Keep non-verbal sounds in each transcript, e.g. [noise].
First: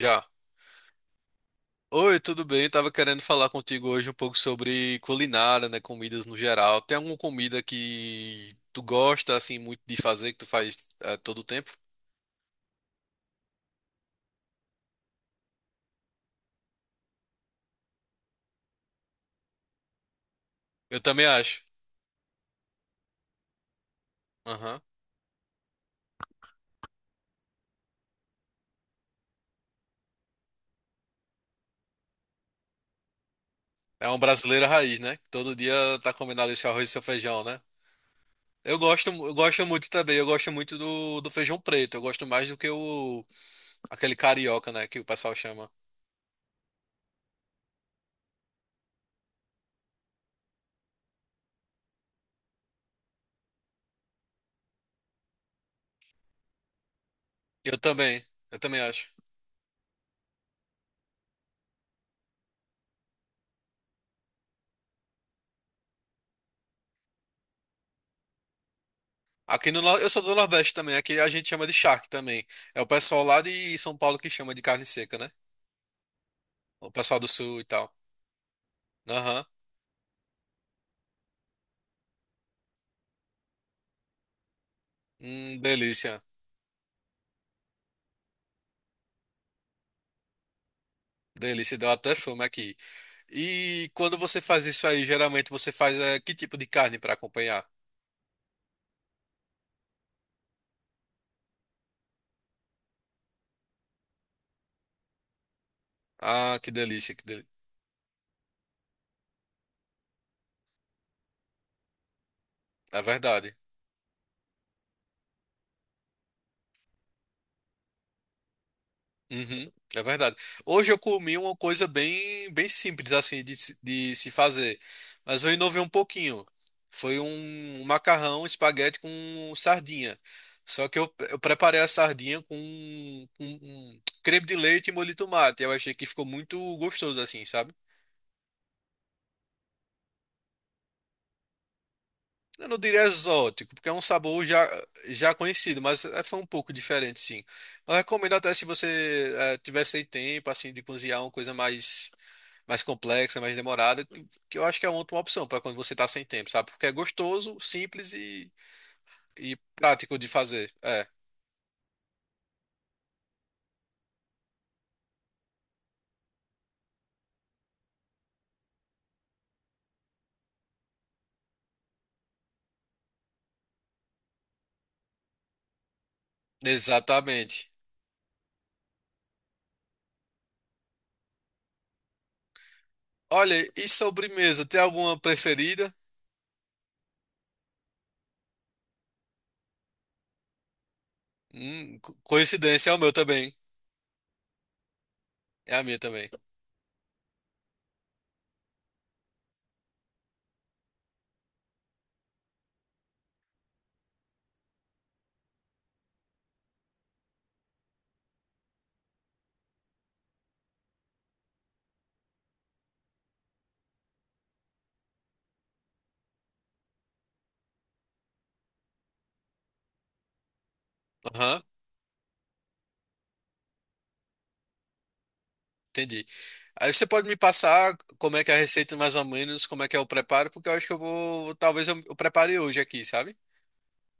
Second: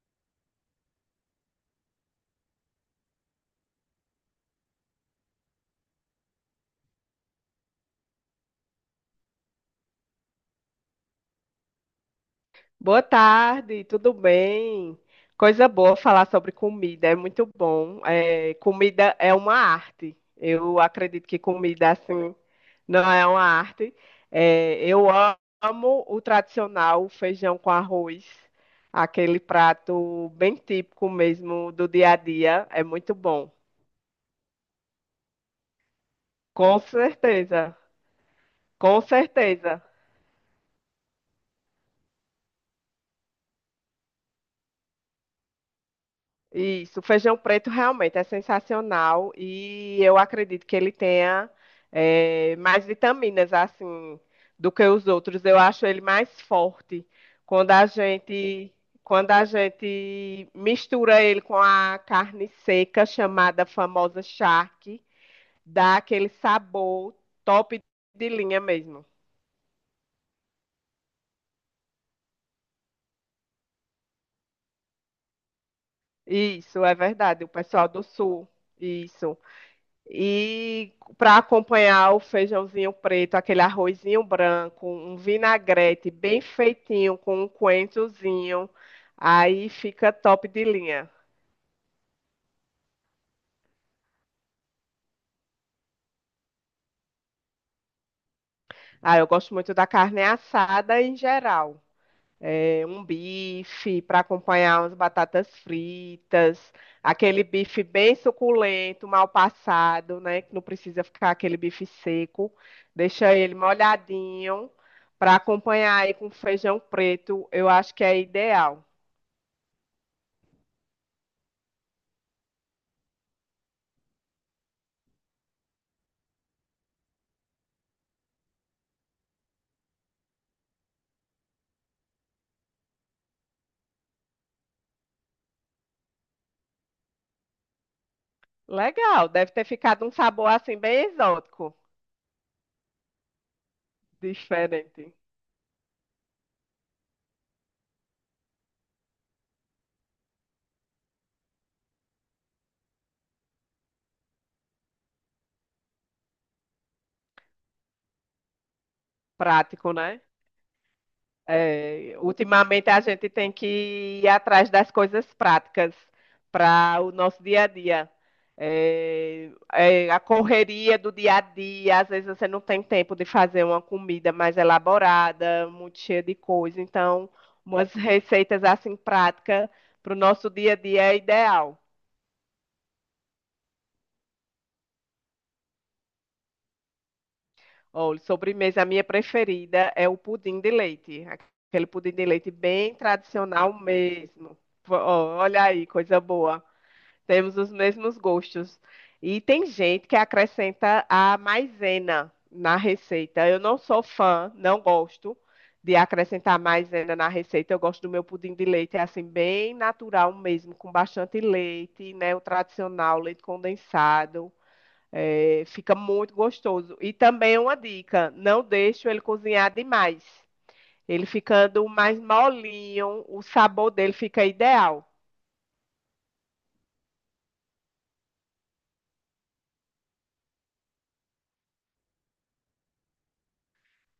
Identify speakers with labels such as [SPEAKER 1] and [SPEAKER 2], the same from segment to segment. [SPEAKER 1] Já. Oi, tudo bem? Tava querendo falar contigo hoje um pouco sobre culinária, né? Comidas no geral. Tem alguma comida que tu gosta, assim, muito de fazer, que tu faz todo o tempo?
[SPEAKER 2] Boa tarde, tudo bem? Coisa boa falar sobre comida, é muito bom. É, comida é uma arte. Eu
[SPEAKER 1] Eu também
[SPEAKER 2] acredito que
[SPEAKER 1] acho.
[SPEAKER 2] comida assim não é uma arte. É,
[SPEAKER 1] Aham.
[SPEAKER 2] eu amo o tradicional feijão com arroz, aquele prato bem típico mesmo do dia a dia. É muito bom.
[SPEAKER 1] É uma brasileira raiz, né? Todo dia tá combinado esse
[SPEAKER 2] Com
[SPEAKER 1] arroz e seu feijão, né?
[SPEAKER 2] certeza,
[SPEAKER 1] Eu
[SPEAKER 2] com
[SPEAKER 1] gosto, eu gosto
[SPEAKER 2] certeza.
[SPEAKER 1] muito também. Eu gosto muito do feijão preto. Eu gosto mais do que o, aquele carioca, né? Que o pessoal chama.
[SPEAKER 2] Isso, o feijão preto realmente é sensacional e eu acredito que ele tenha mais vitaminas assim do que os outros. Eu acho ele mais forte quando
[SPEAKER 1] Eu
[SPEAKER 2] a
[SPEAKER 1] também. Eu
[SPEAKER 2] gente
[SPEAKER 1] também acho.
[SPEAKER 2] quando a gente mistura ele com a carne seca chamada famosa charque, dá aquele sabor top de linha mesmo.
[SPEAKER 1] Aqui no, Nor- eu sou do Nordeste também, aqui a gente chama de charque também. É o pessoal lá de São Paulo que chama de carne seca, né?
[SPEAKER 2] Isso,
[SPEAKER 1] O
[SPEAKER 2] é
[SPEAKER 1] pessoal do
[SPEAKER 2] verdade. O
[SPEAKER 1] Sul e
[SPEAKER 2] pessoal
[SPEAKER 1] tal.
[SPEAKER 2] do sul, isso.
[SPEAKER 1] Aham.
[SPEAKER 2] E para acompanhar o feijãozinho preto, aquele arrozinho branco, um vinagrete
[SPEAKER 1] Delícia.
[SPEAKER 2] bem feitinho com um coentrozinho, aí fica top de linha.
[SPEAKER 1] Delícia, deu até fome aqui. E quando você faz isso aí, geralmente você faz que tipo de carne para acompanhar?
[SPEAKER 2] Ah, eu gosto muito da carne assada em geral. Um bife para acompanhar umas batatas
[SPEAKER 1] Ah, que
[SPEAKER 2] fritas,
[SPEAKER 1] delícia, que
[SPEAKER 2] aquele
[SPEAKER 1] delícia.
[SPEAKER 2] bife bem suculento, mal passado, né? Que não precisa ficar aquele bife seco.
[SPEAKER 1] É
[SPEAKER 2] Deixa ele
[SPEAKER 1] verdade.
[SPEAKER 2] molhadinho para acompanhar aí com feijão preto, eu acho que é ideal.
[SPEAKER 1] Uhum, é verdade. Hoje eu comi uma coisa bem, bem simples assim de se fazer, mas eu inovei um pouquinho. Foi um macarrão espaguete com sardinha. Só que eu preparei a sardinha com um creme de leite e molho de tomate. Eu achei que ficou muito gostoso assim, sabe?
[SPEAKER 2] Legal, deve ter ficado um sabor assim bem exótico,
[SPEAKER 1] Eu não diria exótico, porque é um sabor já,
[SPEAKER 2] diferente,
[SPEAKER 1] já conhecido, mas foi um pouco diferente, sim. Eu recomendo até se você tiver sem tempo assim de cozinhar uma coisa mais mais complexa, mais demorada, que eu acho que é uma ótima opção para quando você tá sem tempo, sabe? Porque é gostoso, simples e
[SPEAKER 2] prático,
[SPEAKER 1] prático
[SPEAKER 2] né?
[SPEAKER 1] de fazer. É,
[SPEAKER 2] É, ultimamente a gente tem que ir atrás das coisas práticas para o nosso dia a dia. É, é, a correria do dia a dia, às vezes você não tem tempo de fazer uma comida mais elaborada, muito cheia de coisa. Então,
[SPEAKER 1] exatamente.
[SPEAKER 2] umas receitas assim práticas para o nosso dia a dia é ideal.
[SPEAKER 1] Olha, e sobremesa, tem alguma preferida?
[SPEAKER 2] Olha, sobremesa, a minha preferida é o pudim de leite, aquele pudim de leite
[SPEAKER 1] Coincidência, é
[SPEAKER 2] bem
[SPEAKER 1] o meu também.
[SPEAKER 2] tradicional mesmo. Ó, olha
[SPEAKER 1] É a
[SPEAKER 2] aí,
[SPEAKER 1] minha
[SPEAKER 2] coisa
[SPEAKER 1] também.
[SPEAKER 2] boa. Temos os mesmos gostos. E tem gente que acrescenta a maisena na receita. Eu não sou fã, não gosto de acrescentar maisena na receita. Eu gosto do meu pudim de leite, é assim, bem natural mesmo, com bastante leite, né? O tradicional, leite condensado. É, fica muito gostoso. E também uma dica: não deixo ele cozinhar demais. Ele
[SPEAKER 1] Aham,
[SPEAKER 2] ficando mais molinho, o sabor dele fica ideal.
[SPEAKER 1] entendi. Aí você pode me passar como é que é a receita mais ou menos, como é que é o preparo, porque eu acho que eu vou, talvez eu prepare hoje aqui, sabe?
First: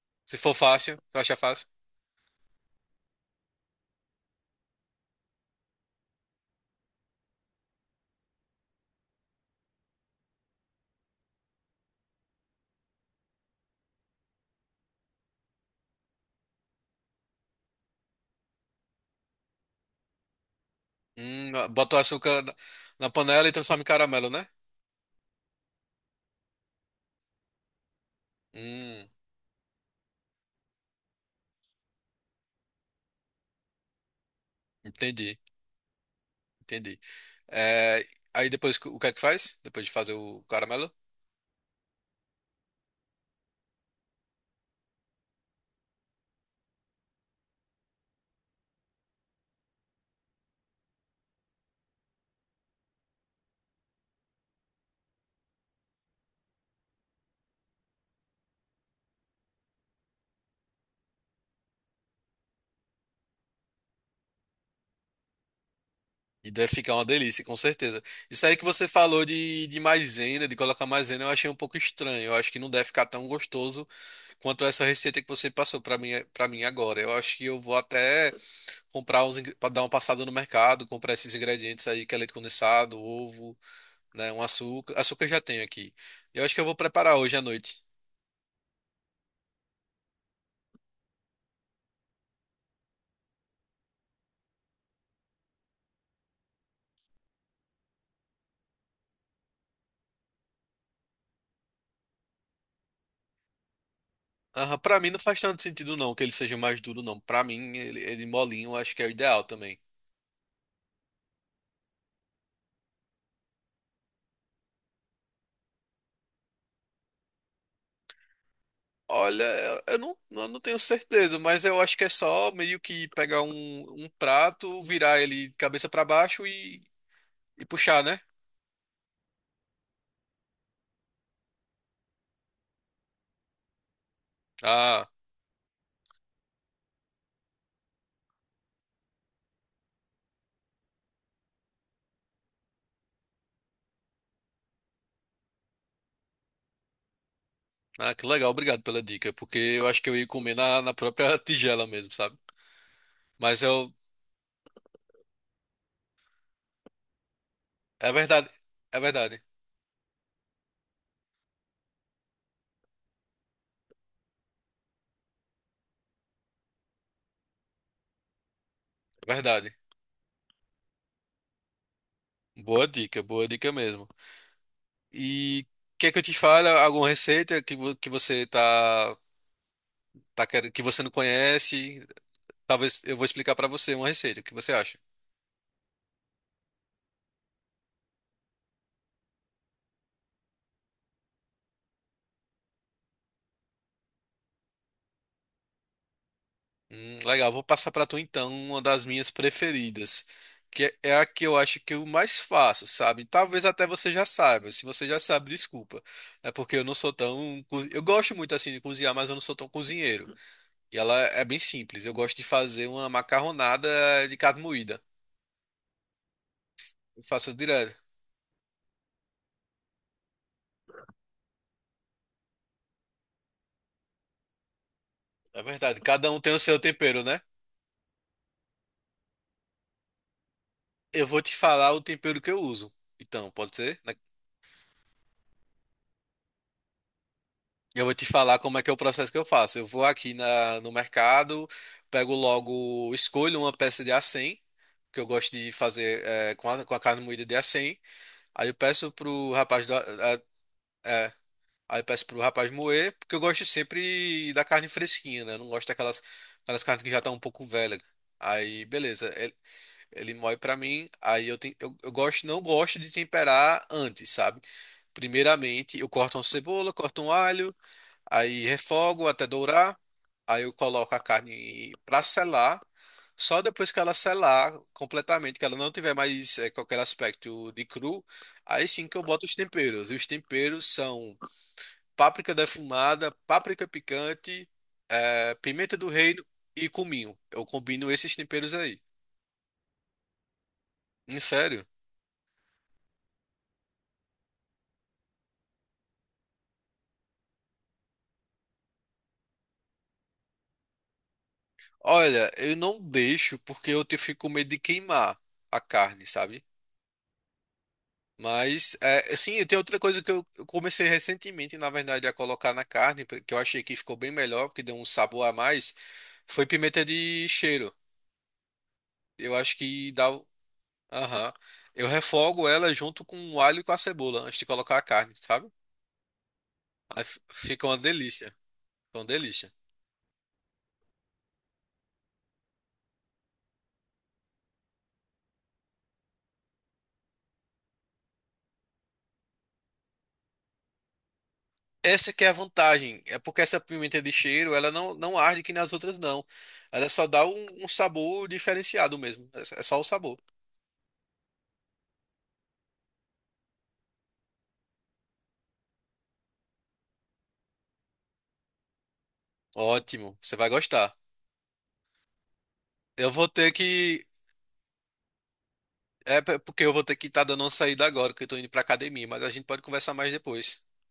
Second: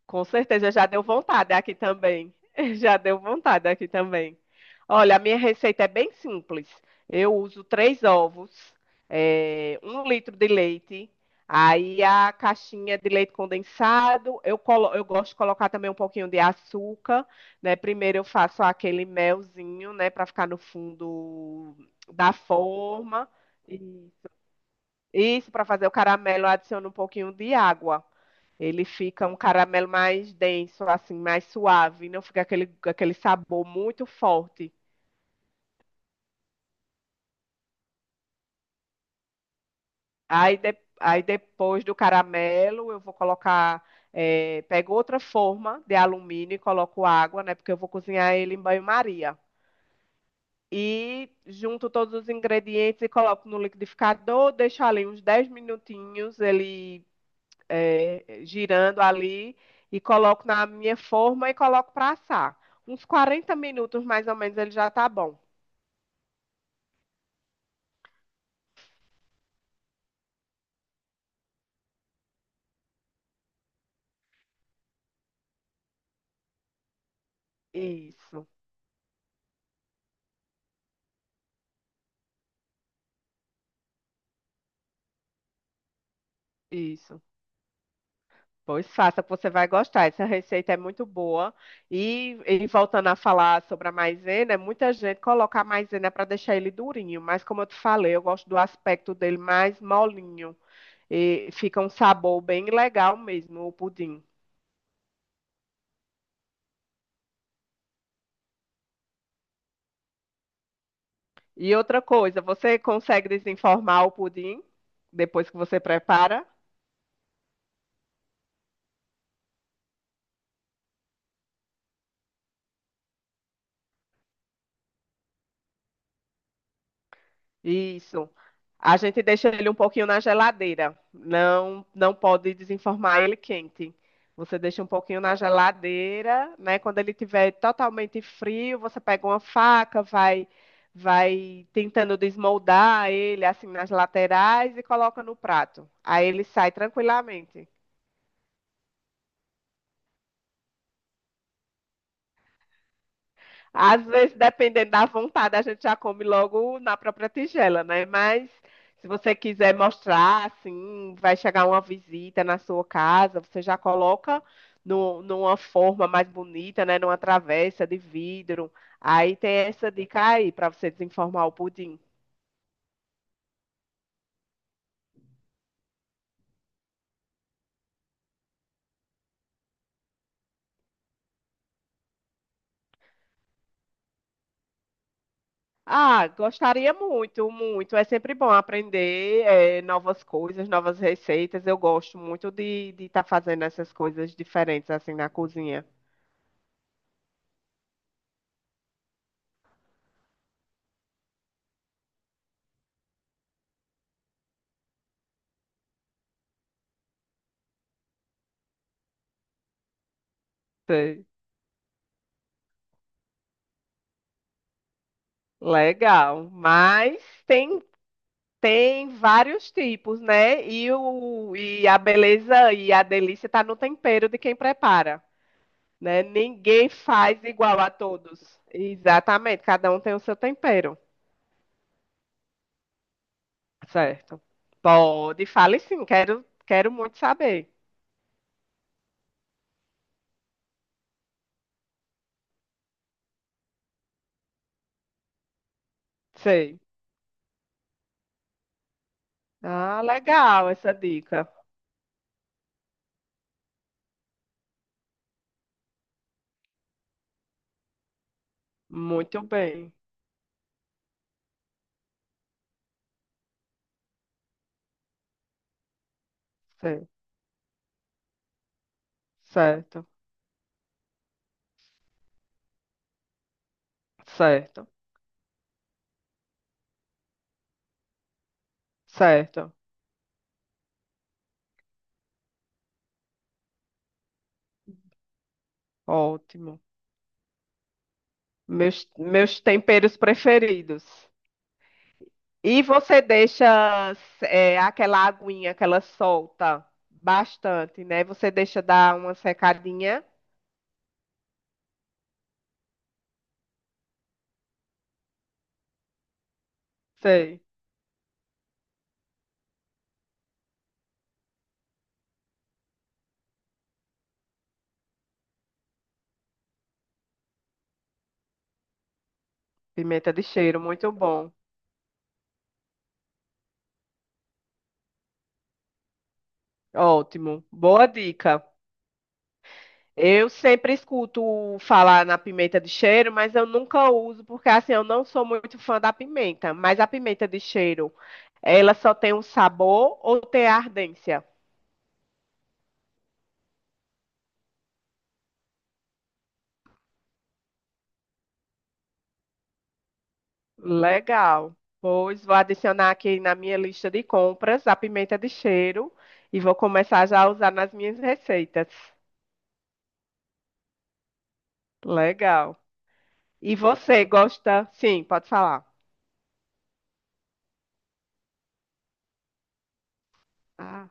[SPEAKER 2] Com
[SPEAKER 1] Se for
[SPEAKER 2] certeza, já
[SPEAKER 1] fácil,
[SPEAKER 2] deu
[SPEAKER 1] eu acho
[SPEAKER 2] vontade
[SPEAKER 1] fácil.
[SPEAKER 2] aqui também. [laughs] Já deu vontade aqui também. Olha, a minha receita é bem simples. Eu uso três ovos, 1 litro de leite, aí a caixinha de leite condensado. Eu gosto de colocar também um pouquinho de açúcar, né? Primeiro eu faço aquele melzinho, né, para ficar no fundo
[SPEAKER 1] Bota o
[SPEAKER 2] da
[SPEAKER 1] açúcar na, na
[SPEAKER 2] forma.
[SPEAKER 1] panela e transforma em
[SPEAKER 2] E-
[SPEAKER 1] caramelo, né?
[SPEAKER 2] Isso, para fazer o caramelo, eu adiciono um pouquinho de água. Ele
[SPEAKER 1] Hum.
[SPEAKER 2] fica um caramelo mais denso, assim, mais suave, não fica aquele sabor muito forte.
[SPEAKER 1] Entendi, entendi. É, aí depois o que é que faz? Depois de fazer o caramelo?
[SPEAKER 2] Aí depois do caramelo, eu vou colocar, pego outra forma de alumínio e coloco água, né? Porque eu vou cozinhar ele em banho-maria. E junto todos os ingredientes e coloco no liquidificador, deixo ali uns 10 minutinhos, ele é, girando ali e coloco na minha forma e coloco para assar. Uns 40 minutos mais ou menos ele já tá bom.
[SPEAKER 1] E deve ficar uma delícia, com certeza. Isso aí que você falou de maisena, de colocar maisena, eu achei um pouco estranho. Eu acho que não deve ficar tão gostoso quanto essa receita que você passou para mim agora. Eu acho que eu vou até
[SPEAKER 2] Isso,
[SPEAKER 1] comprar uns, para dar uma passada no mercado, comprar esses ingredientes aí, que é leite condensado, ovo, né, um açúcar. Açúcar eu já tenho aqui. Eu acho que eu vou preparar
[SPEAKER 2] isso.
[SPEAKER 1] hoje à noite.
[SPEAKER 2] Pois faça, que você vai gostar. Essa receita é muito boa. E voltando a falar sobre a maisena, é muita gente coloca a maisena para deixar ele durinho, mas como eu te falei, eu gosto do aspecto dele mais molinho. E fica um sabor bem legal mesmo, o pudim.
[SPEAKER 1] Aham, pra mim não faz tanto sentido não que ele seja mais duro não. Pra mim ele, ele molinho eu acho que é o ideal também.
[SPEAKER 2] E outra coisa, você consegue desenformar o pudim depois que você prepara?
[SPEAKER 1] Olha, eu não tenho certeza, mas eu acho que é só meio que pegar um, um prato, virar ele cabeça pra baixo e puxar, né?
[SPEAKER 2] Isso. A gente deixa ele um pouquinho na geladeira. Não, não pode desenformar ele quente. Você deixa um
[SPEAKER 1] Ah,
[SPEAKER 2] pouquinho na geladeira, né? Quando ele estiver totalmente frio, você pega uma faca, vai, vai tentando desmoldar ele assim nas laterais e coloca no prato. Aí ele sai tranquilamente.
[SPEAKER 1] ah, que legal, obrigado pela dica, porque eu acho que eu ia comer na, na própria [laughs] tigela mesmo, sabe? Mas eu,
[SPEAKER 2] Às vezes, dependendo da vontade, a gente já come logo na própria tigela, né?
[SPEAKER 1] é verdade,
[SPEAKER 2] Mas
[SPEAKER 1] é
[SPEAKER 2] se você
[SPEAKER 1] verdade,
[SPEAKER 2] quiser mostrar, assim, vai chegar uma visita na sua casa, você já coloca numa forma mais bonita, né? Numa travessa de vidro.
[SPEAKER 1] é
[SPEAKER 2] Aí tem
[SPEAKER 1] verdade.
[SPEAKER 2] essa dica aí para você desenformar o pudim.
[SPEAKER 1] Boa dica mesmo. E quer que eu te fale alguma receita que você que você não conhece, talvez eu vou explicar pra você uma receita. O que você acha?
[SPEAKER 2] Ah, gostaria muito, muito. É sempre bom aprender, novas coisas, novas receitas. Eu gosto muito de tá fazendo essas coisas diferentes assim na cozinha.
[SPEAKER 1] Legal, vou passar pra tu então uma das minhas preferidas, que é a que eu acho que eu mais faço, sabe? Talvez até você já saiba. Se você já sabe, desculpa. É porque eu não sou tão, eu gosto muito assim de cozinhar, mas eu não sou tão cozinheiro. E ela é bem simples. Eu gosto de fazer uma macarronada de carne moída.
[SPEAKER 2] Legal, mas
[SPEAKER 1] Eu faço
[SPEAKER 2] tem
[SPEAKER 1] direto.
[SPEAKER 2] tem vários tipos, né? E o e a beleza e a delícia tá no tempero de quem prepara,
[SPEAKER 1] É verdade,
[SPEAKER 2] né?
[SPEAKER 1] cada um tem o seu
[SPEAKER 2] Ninguém
[SPEAKER 1] tempero, né?
[SPEAKER 2] faz igual a todos. Exatamente, cada um tem o seu tempero,
[SPEAKER 1] Eu vou te falar o tempero que eu uso. Então, pode ser?
[SPEAKER 2] certo? Pode, fale sim, quero muito saber.
[SPEAKER 1] Eu vou te falar como é que é o processo que eu faço. Eu vou aqui no mercado, pego logo, escolho uma peça de acém, que eu gosto de fazer é,
[SPEAKER 2] Sei.
[SPEAKER 1] com a carne moída de acém. Aí eu peço pro rapaz
[SPEAKER 2] Ah, legal essa
[SPEAKER 1] é,
[SPEAKER 2] dica.
[SPEAKER 1] aí eu peço pro rapaz moer, porque eu gosto sempre da carne fresquinha, né? Eu não gosto daquelas aquelas carnes que já estão um pouco velha. Aí, beleza,
[SPEAKER 2] Muito bem.
[SPEAKER 1] ele moe pra mim, aí eu, ten- eu gosto, não gosto de temperar antes, sabe? Primeiramente, eu corto uma cebola,
[SPEAKER 2] Sei.
[SPEAKER 1] corto um alho, aí refogo até dourar.
[SPEAKER 2] Certo,
[SPEAKER 1] Aí eu coloco a carne para selar. Só depois que ela selar
[SPEAKER 2] certo,
[SPEAKER 1] completamente, que ela não tiver mais qualquer aspecto de cru, aí sim que eu boto os
[SPEAKER 2] certo.
[SPEAKER 1] temperos. E os temperos são páprica defumada, páprica picante, pimenta do reino
[SPEAKER 2] Ótimo.
[SPEAKER 1] e cominho. Eu combino esses temperos aí.
[SPEAKER 2] Meus, meus temperos preferidos.
[SPEAKER 1] Em sério?
[SPEAKER 2] E você deixa é, aquela aguinha que ela solta bastante, né? Você deixa dar uma secadinha.
[SPEAKER 1] Olha, eu não deixo porque eu fico com medo de queimar a carne, sabe?
[SPEAKER 2] Sei.
[SPEAKER 1] Mas, é, assim, tem outra coisa que eu comecei recentemente, na verdade, a colocar na carne, que eu achei que ficou bem melhor, porque deu um sabor a mais, foi pimenta de cheiro. Eu acho que dá.
[SPEAKER 2] Pimenta de
[SPEAKER 1] O-
[SPEAKER 2] cheiro, muito bom.
[SPEAKER 1] Aham. Eu refogo ela junto com o alho e com a cebola, antes de colocar a carne, sabe? Aí
[SPEAKER 2] Ótimo.
[SPEAKER 1] fica uma
[SPEAKER 2] Boa
[SPEAKER 1] delícia.
[SPEAKER 2] dica.
[SPEAKER 1] Fica uma delícia.
[SPEAKER 2] Eu sempre escuto falar na pimenta de cheiro, mas eu nunca uso, porque assim, eu não sou muito fã da pimenta. Mas a pimenta de cheiro, ela só tem um sabor ou tem ardência?
[SPEAKER 1] Essa que é a vantagem, é porque essa pimenta de cheiro, ela não, não arde que nas outras não. Ela só dá um, um sabor diferenciado mesmo. É só o sabor.
[SPEAKER 2] Legal. Pois vou adicionar aqui na minha lista de compras a pimenta de cheiro e vou começar já a usar nas minhas receitas.
[SPEAKER 1] Ótimo, você vai gostar.
[SPEAKER 2] Legal.
[SPEAKER 1] Eu vou ter
[SPEAKER 2] E você
[SPEAKER 1] que.
[SPEAKER 2] gosta? Sim, pode falar.
[SPEAKER 1] É porque eu vou ter que estar dando uma saída agora, que eu tô indo pra academia, mas a gente pode conversar mais depois.
[SPEAKER 2] Ah,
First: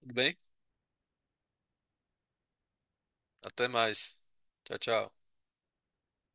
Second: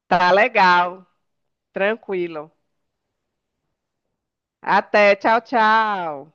[SPEAKER 1] Tudo
[SPEAKER 2] tá
[SPEAKER 1] bem?
[SPEAKER 2] legal. Tranquilo.
[SPEAKER 1] Até mais. Tchau, tchau.
[SPEAKER 2] Até. Tchau, tchau.